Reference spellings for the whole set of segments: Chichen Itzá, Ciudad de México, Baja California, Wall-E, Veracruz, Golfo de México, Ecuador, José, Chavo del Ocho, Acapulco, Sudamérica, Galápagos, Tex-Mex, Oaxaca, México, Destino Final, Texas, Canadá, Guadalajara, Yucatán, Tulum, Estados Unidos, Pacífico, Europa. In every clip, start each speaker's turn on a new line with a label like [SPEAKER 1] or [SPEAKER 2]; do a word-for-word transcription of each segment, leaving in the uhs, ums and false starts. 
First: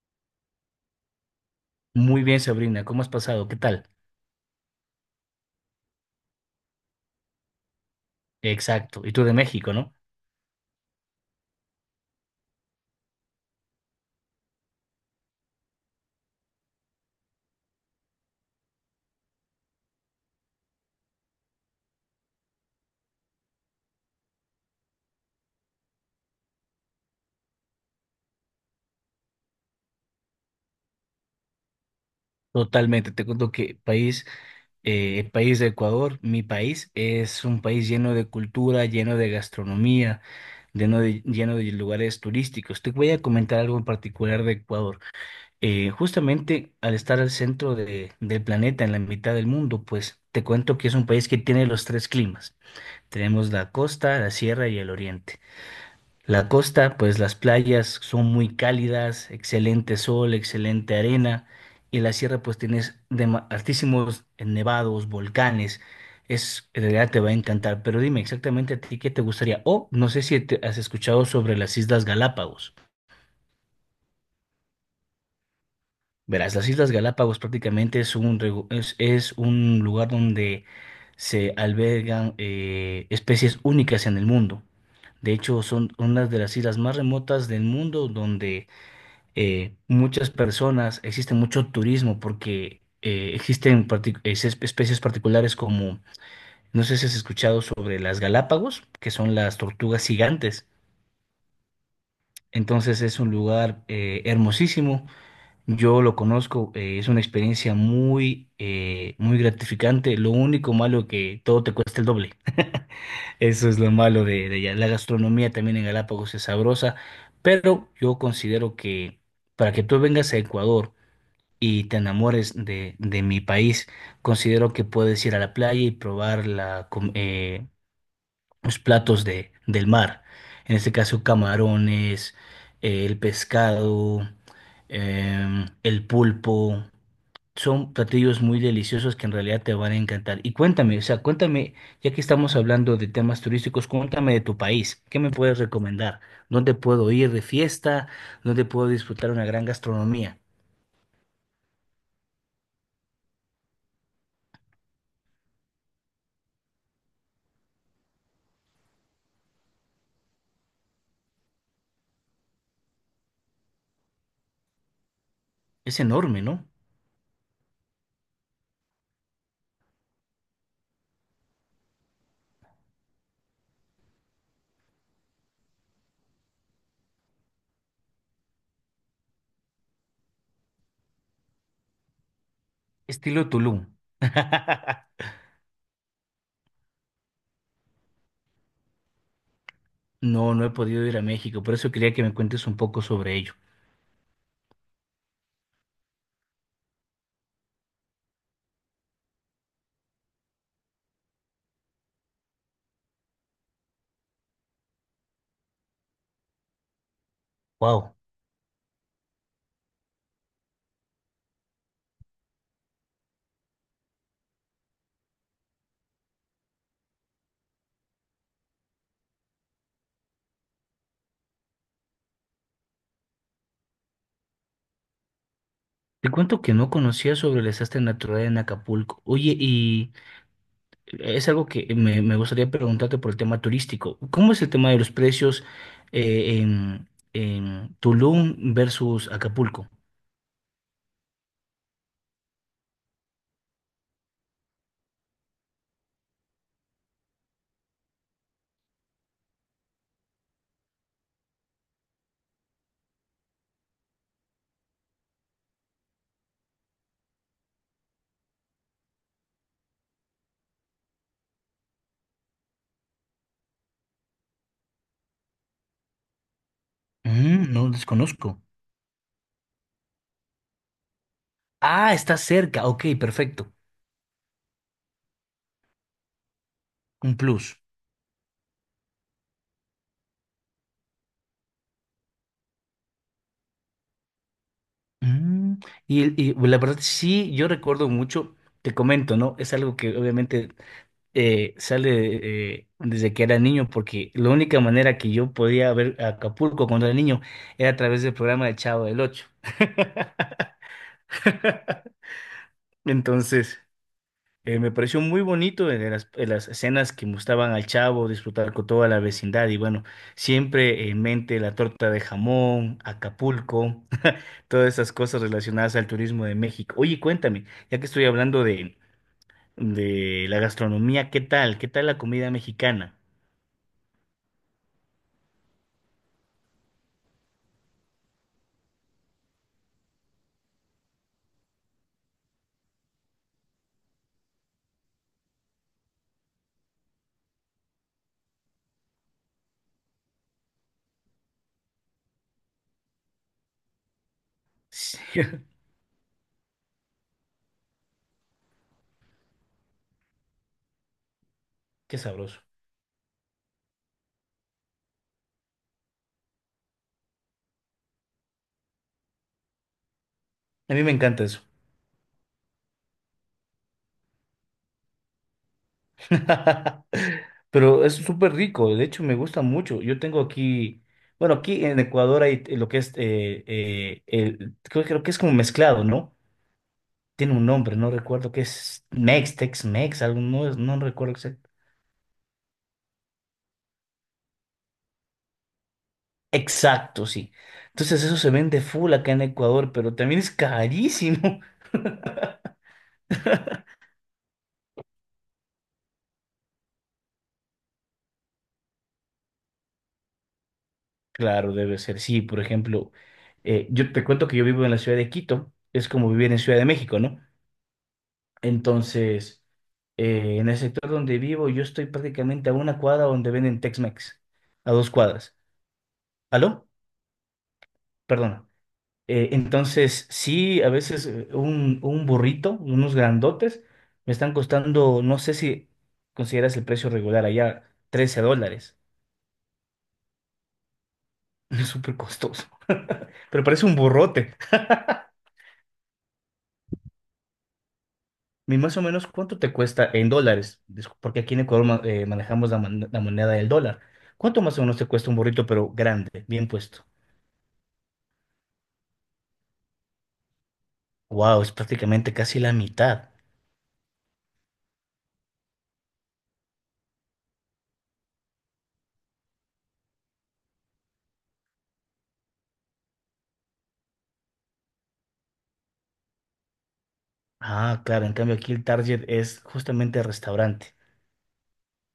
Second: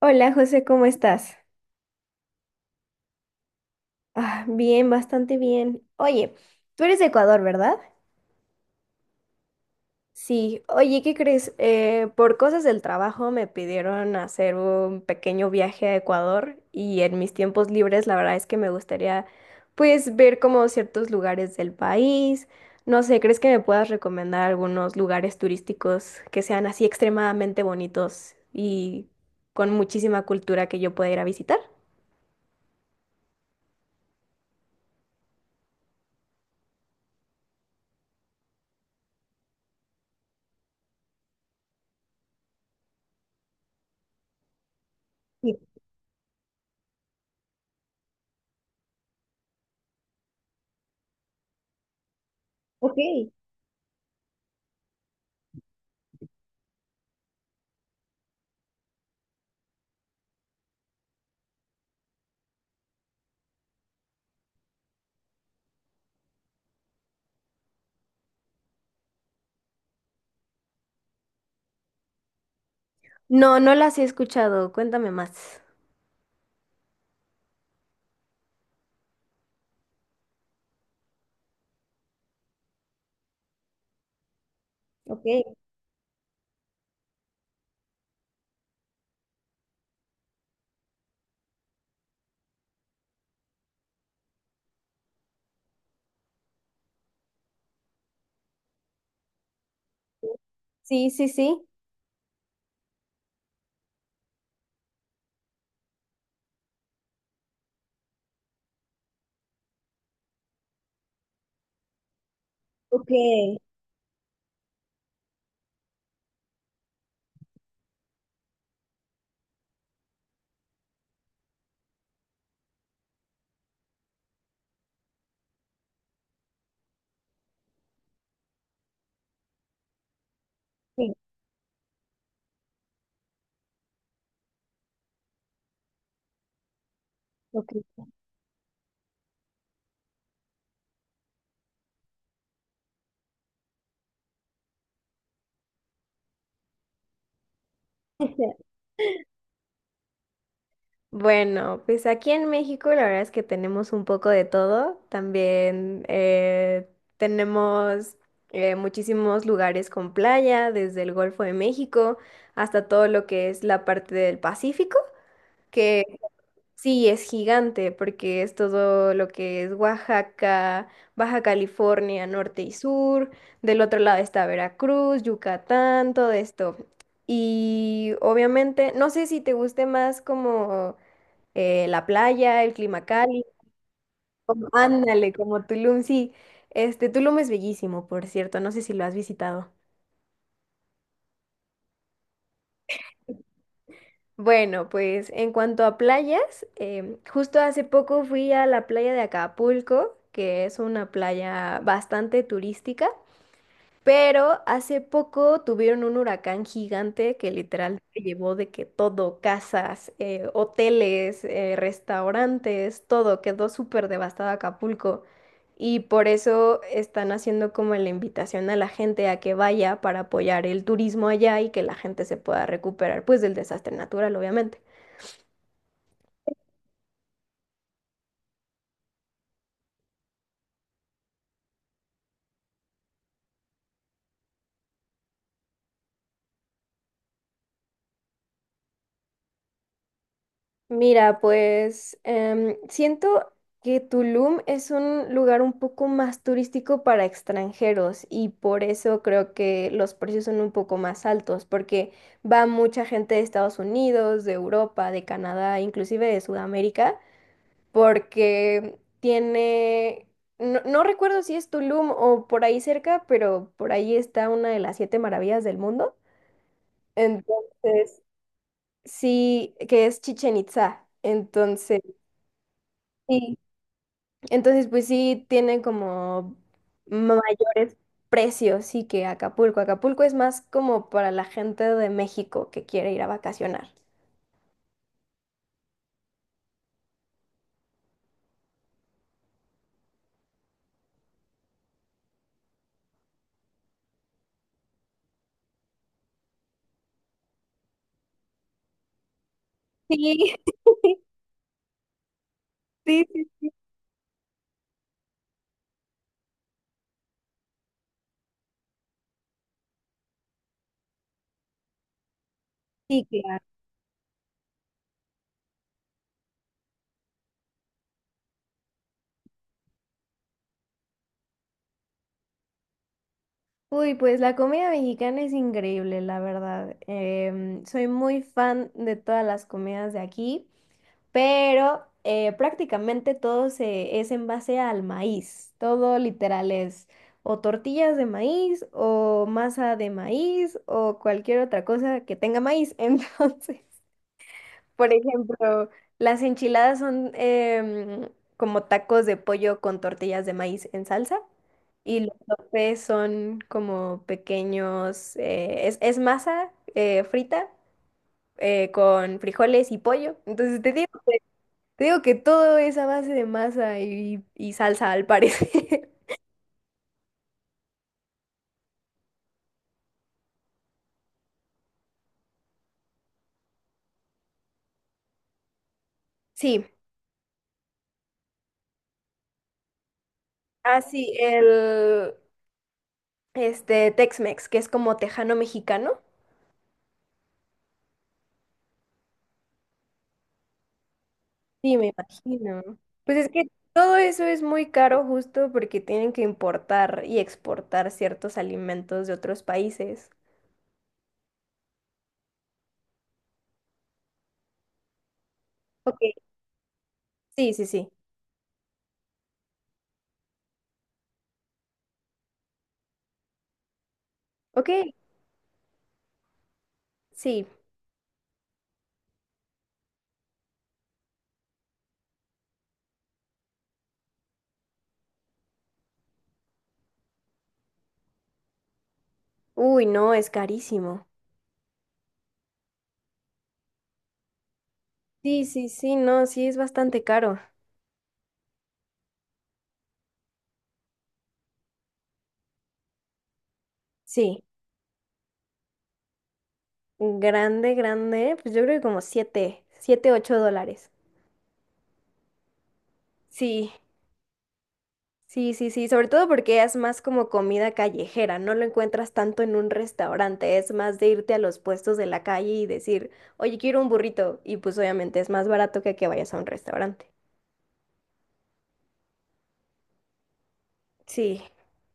[SPEAKER 1] Hola José, ¿cómo estás?
[SPEAKER 2] Muy bien, Sabrina, ¿cómo has pasado? ¿Qué tal?
[SPEAKER 1] Ah, bien, bastante bien. Oye, tú eres de Ecuador, ¿verdad?
[SPEAKER 2] Exacto. Y tú de México, ¿no?
[SPEAKER 1] Sí, oye, ¿qué crees? Eh, por cosas del trabajo me pidieron hacer un pequeño viaje a Ecuador y en mis tiempos libres la verdad es que me gustaría pues ver como ciertos lugares del país. No sé, ¿crees que me puedas recomendar algunos lugares turísticos que sean así extremadamente bonitos y con muchísima cultura que yo pueda ir a visitar?
[SPEAKER 2] Totalmente. Te cuento que país, eh, el país de Ecuador, mi país, es un país lleno de cultura, lleno de gastronomía, lleno de, lleno de lugares turísticos. Te voy a comentar algo en particular de Ecuador.
[SPEAKER 1] Sí,
[SPEAKER 2] Eh, justamente al estar al centro de- del planeta, en la mitad del mundo, pues te cuento que es un país que tiene los tres climas.
[SPEAKER 1] ok.
[SPEAKER 2] Tenemos la costa, la sierra y el oriente. La costa, pues las playas son muy cálidas, excelente sol, excelente arena, y la sierra pues tienes dema- altísimos eh, nevados, volcanes, es, en realidad te va a encantar, pero dime exactamente a ti qué te gustaría, o no sé si te has escuchado sobre las Islas Galápagos.
[SPEAKER 1] No, no las he escuchado. Cuéntame más.
[SPEAKER 2] Verás, las Islas Galápagos prácticamente es un, regu- es, es un lugar donde se albergan eh, especies únicas en el mundo.
[SPEAKER 1] Ok,
[SPEAKER 2] De hecho, son unas de las islas más remotas del mundo donde eh, muchas personas, existe mucho turismo porque eh, existen partic- es- especies particulares como, no sé si has escuchado sobre las Galápagos, que son las tortugas gigantes.
[SPEAKER 1] sí, sí, sí.
[SPEAKER 2] Entonces es un lugar eh, hermosísimo. Yo lo conozco, eh, es una experiencia muy, eh, muy gratificante. Lo único malo que todo te cuesta el doble.
[SPEAKER 1] Ok,
[SPEAKER 2] Eso es lo malo de, de allá. La gastronomía también en Galápagos es sabrosa, pero yo considero que para que tú vengas a Ecuador, y te enamores de, de mi país. Considero que puedes ir a la playa y probar la, com- eh, los platos de, del mar. En este
[SPEAKER 1] sí,
[SPEAKER 2] caso, camarones, eh, el pescado, em, el pulpo. Son
[SPEAKER 1] ok.
[SPEAKER 2] platillos muy deliciosos que en realidad te van a encantar. Y cuéntame, o sea, cuéntame, ya que estamos hablando de temas turísticos, cuéntame de tu país. ¿Qué me puedes recomendar? ¿Dónde puedo ir de fiesta? ¿Dónde puedo disfrutar una gran gastronomía?
[SPEAKER 1] Bueno, pues aquí en México la verdad es que tenemos un poco de todo. También eh, tenemos eh, muchísimos lugares con playa, desde el Golfo de México hasta todo lo que es la parte del Pacífico,
[SPEAKER 2] Es
[SPEAKER 1] que
[SPEAKER 2] enorme, ¿no?
[SPEAKER 1] sí, es gigante porque es todo lo que es Oaxaca, Baja California, norte y sur. Del otro lado está Veracruz, Yucatán, todo esto. Y obviamente, no sé si te guste más como eh, la playa, el clima
[SPEAKER 2] Estilo
[SPEAKER 1] cálido.
[SPEAKER 2] Tulum.
[SPEAKER 1] Ándale, como Tulum, sí. Este, Tulum es bellísimo, por cierto. No sé si lo has visitado.
[SPEAKER 2] No, no he podido ir a México, por eso quería que me cuentes un poco sobre ello.
[SPEAKER 1] Bueno, pues en cuanto a playas, em, justo hace poco fui a la playa de Acapulco, que es una playa bastante turística, pero hace poco tuvieron un huracán gigante que literal
[SPEAKER 2] Wow.
[SPEAKER 1] se llevó de que todo, casas, eh, hoteles, eh, restaurantes, todo, quedó súper devastado Acapulco. Y por eso están haciendo como la invitación a la gente a que vaya para apoyar el turismo allá y que la gente se pueda recuperar, pues del desastre natural, obviamente.
[SPEAKER 2] Te cuento que no conocía sobre el desastre natural en Acapulco. Oye, y es algo que me, me gustaría preguntarte por el tema turístico. ¿Cómo es el tema de los precios eh, en, en Tulum versus Acapulco?
[SPEAKER 1] Mira, pues em, siento que Tulum es un lugar un poco más turístico para extranjeros y por eso creo que los precios son un poco más altos, porque va mucha gente de Estados Unidos, de Europa, de Canadá, inclusive de Sudamérica, porque tiene, no, no recuerdo si es Tulum o por ahí cerca, pero por ahí está una de las siete maravillas del mundo.
[SPEAKER 2] Mm, no
[SPEAKER 1] Entonces,
[SPEAKER 2] desconozco.
[SPEAKER 1] sí, que es Chichen Itzá. Entonces...
[SPEAKER 2] Ah, está cerca. Ok,
[SPEAKER 1] Sí,
[SPEAKER 2] perfecto.
[SPEAKER 1] entonces, pues sí, tiene como
[SPEAKER 2] Un plus.
[SPEAKER 1] mayores precios, sí, que Acapulco. Acapulco es más como para la gente de México que quiere ir a vacacionar.
[SPEAKER 2] Mm, y, y la verdad, sí, yo recuerdo mucho, te comento, ¿no? Es algo que obviamente eh, sale eh, desde que era niño, porque la única manera que yo podía ver Acapulco cuando era niño era a través del programa de Chavo del Ocho.
[SPEAKER 1] Sí, sí, sí,
[SPEAKER 2] Entonces, eh, me pareció muy bonito en las, en las escenas que mostraban al Chavo, disfrutar con toda la vecindad y bueno, siempre en mente la torta de jamón,
[SPEAKER 1] sí, claro.
[SPEAKER 2] Acapulco, todas esas cosas relacionadas al turismo de México. Oye, cuéntame, ya que estoy hablando de, de la gastronomía, ¿qué tal? ¿Qué tal la comida mexicana?
[SPEAKER 1] Uy, pues la comida mexicana es increíble, la verdad. Em, soy muy fan de todas las comidas de aquí. Pero eh, prácticamente todo se, es en base al maíz. Todo literal es o tortillas de maíz o masa de maíz o cualquier otra cosa que tenga maíz. Entonces, por ejemplo, las enchiladas son em, como tacos de pollo con tortillas de maíz en salsa.
[SPEAKER 2] Qué
[SPEAKER 1] Y los
[SPEAKER 2] sabroso.
[SPEAKER 1] sopes son como pequeños, eh, es, es masa eh, frita eh, con frijoles y pollo. Entonces te
[SPEAKER 2] A mí me encanta eso.
[SPEAKER 1] te digo que todo es a base de masa y, y salsa, al parecer.
[SPEAKER 2] Pero es súper rico, de hecho me gusta mucho. Yo tengo aquí, bueno, aquí en Ecuador hay eh, lo que es, eh, eh, el, creo, creo que es como mezclado, ¿no?
[SPEAKER 1] Sí.
[SPEAKER 2] Tiene un nombre, no recuerdo qué es, Mex, Tex-Mex, algo, no, es- no
[SPEAKER 1] Ah,
[SPEAKER 2] recuerdo
[SPEAKER 1] sí,
[SPEAKER 2] exacto.
[SPEAKER 1] el este Tex-Mex, que es como tejano mexicano.
[SPEAKER 2] Exacto, sí. Entonces eso se vende full acá en Ecuador, pero también es carísimo.
[SPEAKER 1] Sí, me imagino. Pues es que todo eso es muy caro justo porque tienen que importar y exportar ciertos alimentos de otros países.
[SPEAKER 2] Claro, debe ser, sí. Por ejemplo, eh, yo te cuento que yo vivo en la ciudad de Quito, es
[SPEAKER 1] Ok,
[SPEAKER 2] como vivir en Ciudad de México, ¿no?
[SPEAKER 1] sí, sí, sí.
[SPEAKER 2] Entonces, eh, en el sector donde vivo, yo estoy prácticamente a una cuadra donde venden Tex-Mex,
[SPEAKER 1] Ok,
[SPEAKER 2] a dos cuadras. ¿Aló?
[SPEAKER 1] sí.
[SPEAKER 2] Perdona. Eh, entonces, sí, a veces eh, un, un burrito, unos grandotes, me están costando, no sé si consideras el precio regular allá, trece dólares.
[SPEAKER 1] Uy, no, es carísimo.
[SPEAKER 2] Es súper costoso, pero parece un burrote.
[SPEAKER 1] Sí, sí, sí, no, sí es bastante caro.
[SPEAKER 2] ¿Y más o menos cuánto te cuesta en dólares? Discu- Porque aquí en Ecuador ma- eh, manejamos la, mon- la moneda del dólar. ¿Cuánto
[SPEAKER 1] Sí.
[SPEAKER 2] más o menos te cuesta un burrito, pero grande, bien puesto?
[SPEAKER 1] Grande, grande, pues yo creo que como siete, siete, ocho dólares.
[SPEAKER 2] Wow, es prácticamente casi la mitad.
[SPEAKER 1] Sí, sí, sí, sí, sobre todo porque es más como comida callejera, no lo encuentras tanto en un restaurante, es más de irte a los puestos de la calle y decir, oye, quiero un burrito, y pues obviamente es más barato que que vayas a un restaurante.
[SPEAKER 2] Ah, claro, en cambio aquí el target es justamente el restaurante.
[SPEAKER 1] Sí,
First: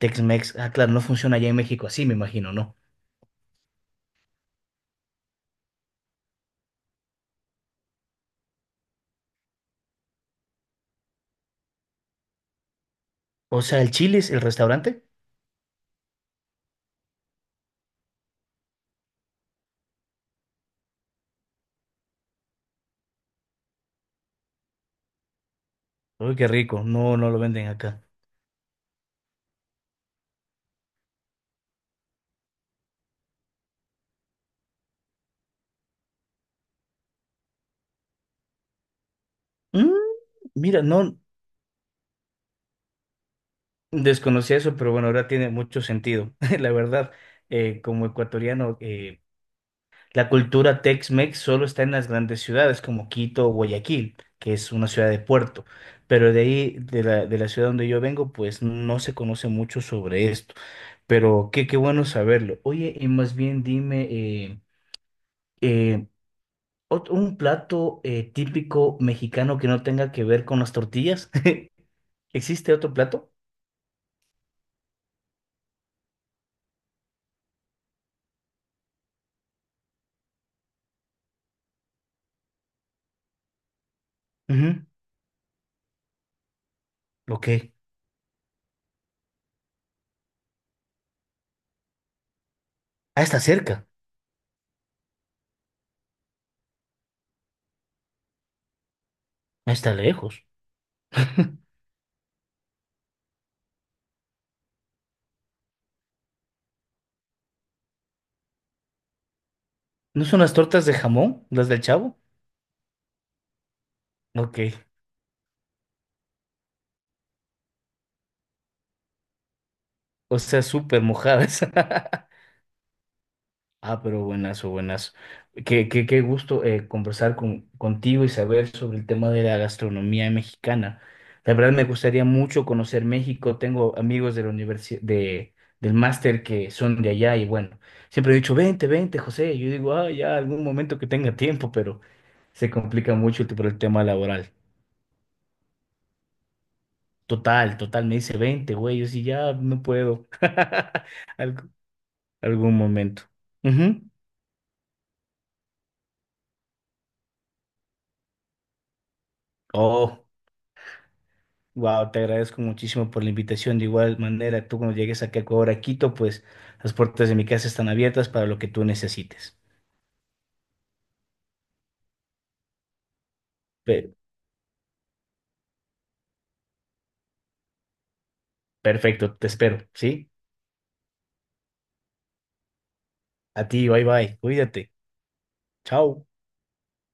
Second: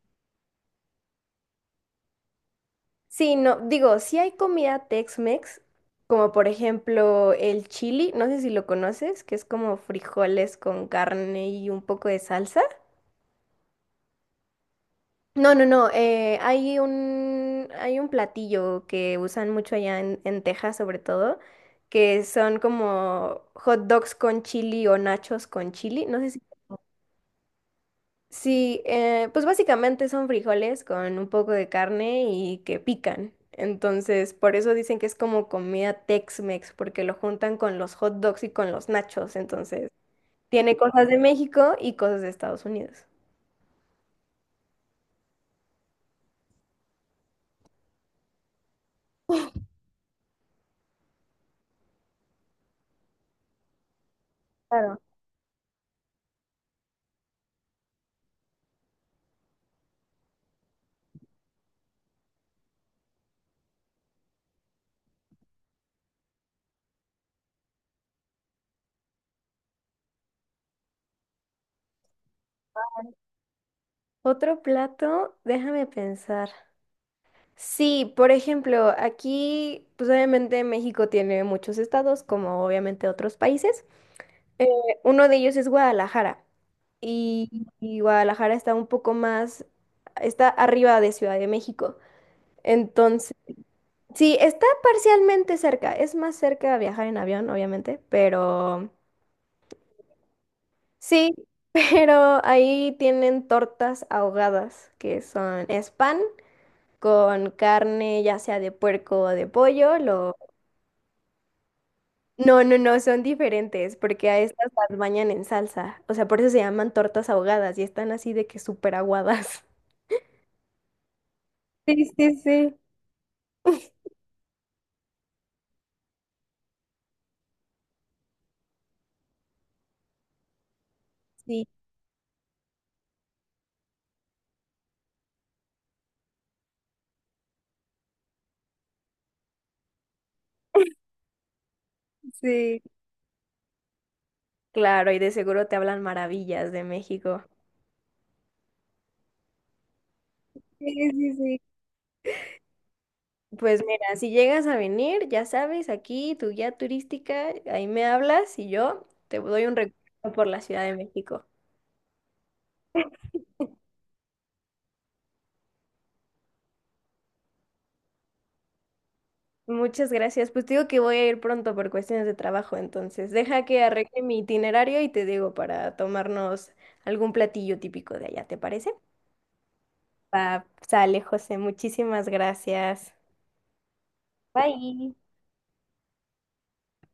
[SPEAKER 2] Tex-Mex, ah, claro, no funciona allá en México así, me imagino, ¿no?
[SPEAKER 1] sí, no, digo, sí hay comida Tex-Mex, como por ejemplo el chili, no sé si lo conoces, que es como frijoles con carne y un poco de salsa.
[SPEAKER 2] O sea, el chile es el restaurante.
[SPEAKER 1] No, no, no. Eh, hay un, hay un platillo que usan mucho allá en, en Texas, sobre todo, que son como hot dogs con chili o nachos con chili. No sé
[SPEAKER 2] Uy,
[SPEAKER 1] si...
[SPEAKER 2] qué rico, no, no lo venden acá.
[SPEAKER 1] Sí, eh, pues básicamente son frijoles con un poco de carne y que pican. Entonces, por eso dicen que es como comida Tex-Mex, porque lo juntan con los hot dogs y con los nachos. Entonces,
[SPEAKER 2] Mm,
[SPEAKER 1] tiene
[SPEAKER 2] Mira, no
[SPEAKER 1] cosas de México y cosas de Estados Unidos.
[SPEAKER 2] desconocía eso, pero bueno, ahora tiene mucho sentido. La verdad, eh, como ecuatoriano, eh, La cultura Tex-Mex solo está en las grandes ciudades como Quito o Guayaquil, que es una
[SPEAKER 1] Claro.
[SPEAKER 2] ciudad de puerto, pero de ahí, de la, de la ciudad donde yo vengo, pues no se conoce mucho sobre esto, pero qué, qué bueno saberlo. Oye, y más bien dime, eh, eh, ot- ¿un plato eh, típico mexicano que no tenga que ver con las tortillas? ¿Existe otro plato?
[SPEAKER 1] Otro plato, déjame pensar. Sí, por ejemplo, aquí, pues obviamente México tiene muchos estados, como obviamente otros países. Eh,
[SPEAKER 2] Ujú,
[SPEAKER 1] Uno de ellos es Guadalajara
[SPEAKER 2] Ok.
[SPEAKER 1] y, y Guadalajara está un poco más, está arriba de Ciudad de México.
[SPEAKER 2] Ah,
[SPEAKER 1] Entonces,
[SPEAKER 2] está cerca,
[SPEAKER 1] sí, está parcialmente cerca, es más cerca viajar en avión, obviamente, pero
[SPEAKER 2] ah, está lejos.
[SPEAKER 1] sí, pero ahí tienen tortas ahogadas, que son, es pan con carne, ya sea de puerco o de pollo,
[SPEAKER 2] ¿No
[SPEAKER 1] lo
[SPEAKER 2] son las tortas de jamón, las del Chavo?
[SPEAKER 1] no, no, no, son diferentes, porque a
[SPEAKER 2] Ok.
[SPEAKER 1] estas las bañan en salsa. O sea, por eso se llaman tortas ahogadas y están así de que súper aguadas.
[SPEAKER 2] O sea, súper mojadas.
[SPEAKER 1] Sí, sí, sí,
[SPEAKER 2] Ah, pero buenazo, buenazo. Qué, qué, qué gusto eh, conversar con, contigo y saber sobre el tema de la gastronomía mexicana. La
[SPEAKER 1] sí.
[SPEAKER 2] verdad me gustaría mucho conocer México. Tengo amigos de la universidad, de, del máster que son de allá y bueno, siempre he dicho, vente, vente, José. Yo digo, ah, ya algún momento que tenga tiempo, pero se
[SPEAKER 1] Sí,
[SPEAKER 2] complica mucho el- por el tema laboral.
[SPEAKER 1] claro, y de seguro te hablan maravillas de México.
[SPEAKER 2] Total, total, me dice veinte, güey, yo sí ya no puedo.
[SPEAKER 1] Sí, sí, sí.
[SPEAKER 2] Alg- Algún momento.
[SPEAKER 1] Pues
[SPEAKER 2] Ujú.
[SPEAKER 1] mira, si llegas a venir, ya sabes, aquí tu guía turística, ahí me hablas y yo te doy un recorrido
[SPEAKER 2] Oh,
[SPEAKER 1] por la Ciudad de México.
[SPEAKER 2] wow, te agradezco muchísimo por la invitación. De igual manera, tú cuando llegues aquí a Ecuador, a Quito, pues las puertas de mi casa están abiertas para lo que tú necesites.
[SPEAKER 1] Muchas gracias. Pues te digo que voy a ir pronto por cuestiones de trabajo, entonces deja que
[SPEAKER 2] Pe-
[SPEAKER 1] arregle mi itinerario y te digo para tomarnos algún platillo típico de allá, ¿te parece?
[SPEAKER 2] Perfecto, te espero, ¿sí?
[SPEAKER 1] Va, sale, José. Muchísimas gracias.
[SPEAKER 2] A ti, bye bye, cuídate.
[SPEAKER 1] Bye.
[SPEAKER 2] Chao.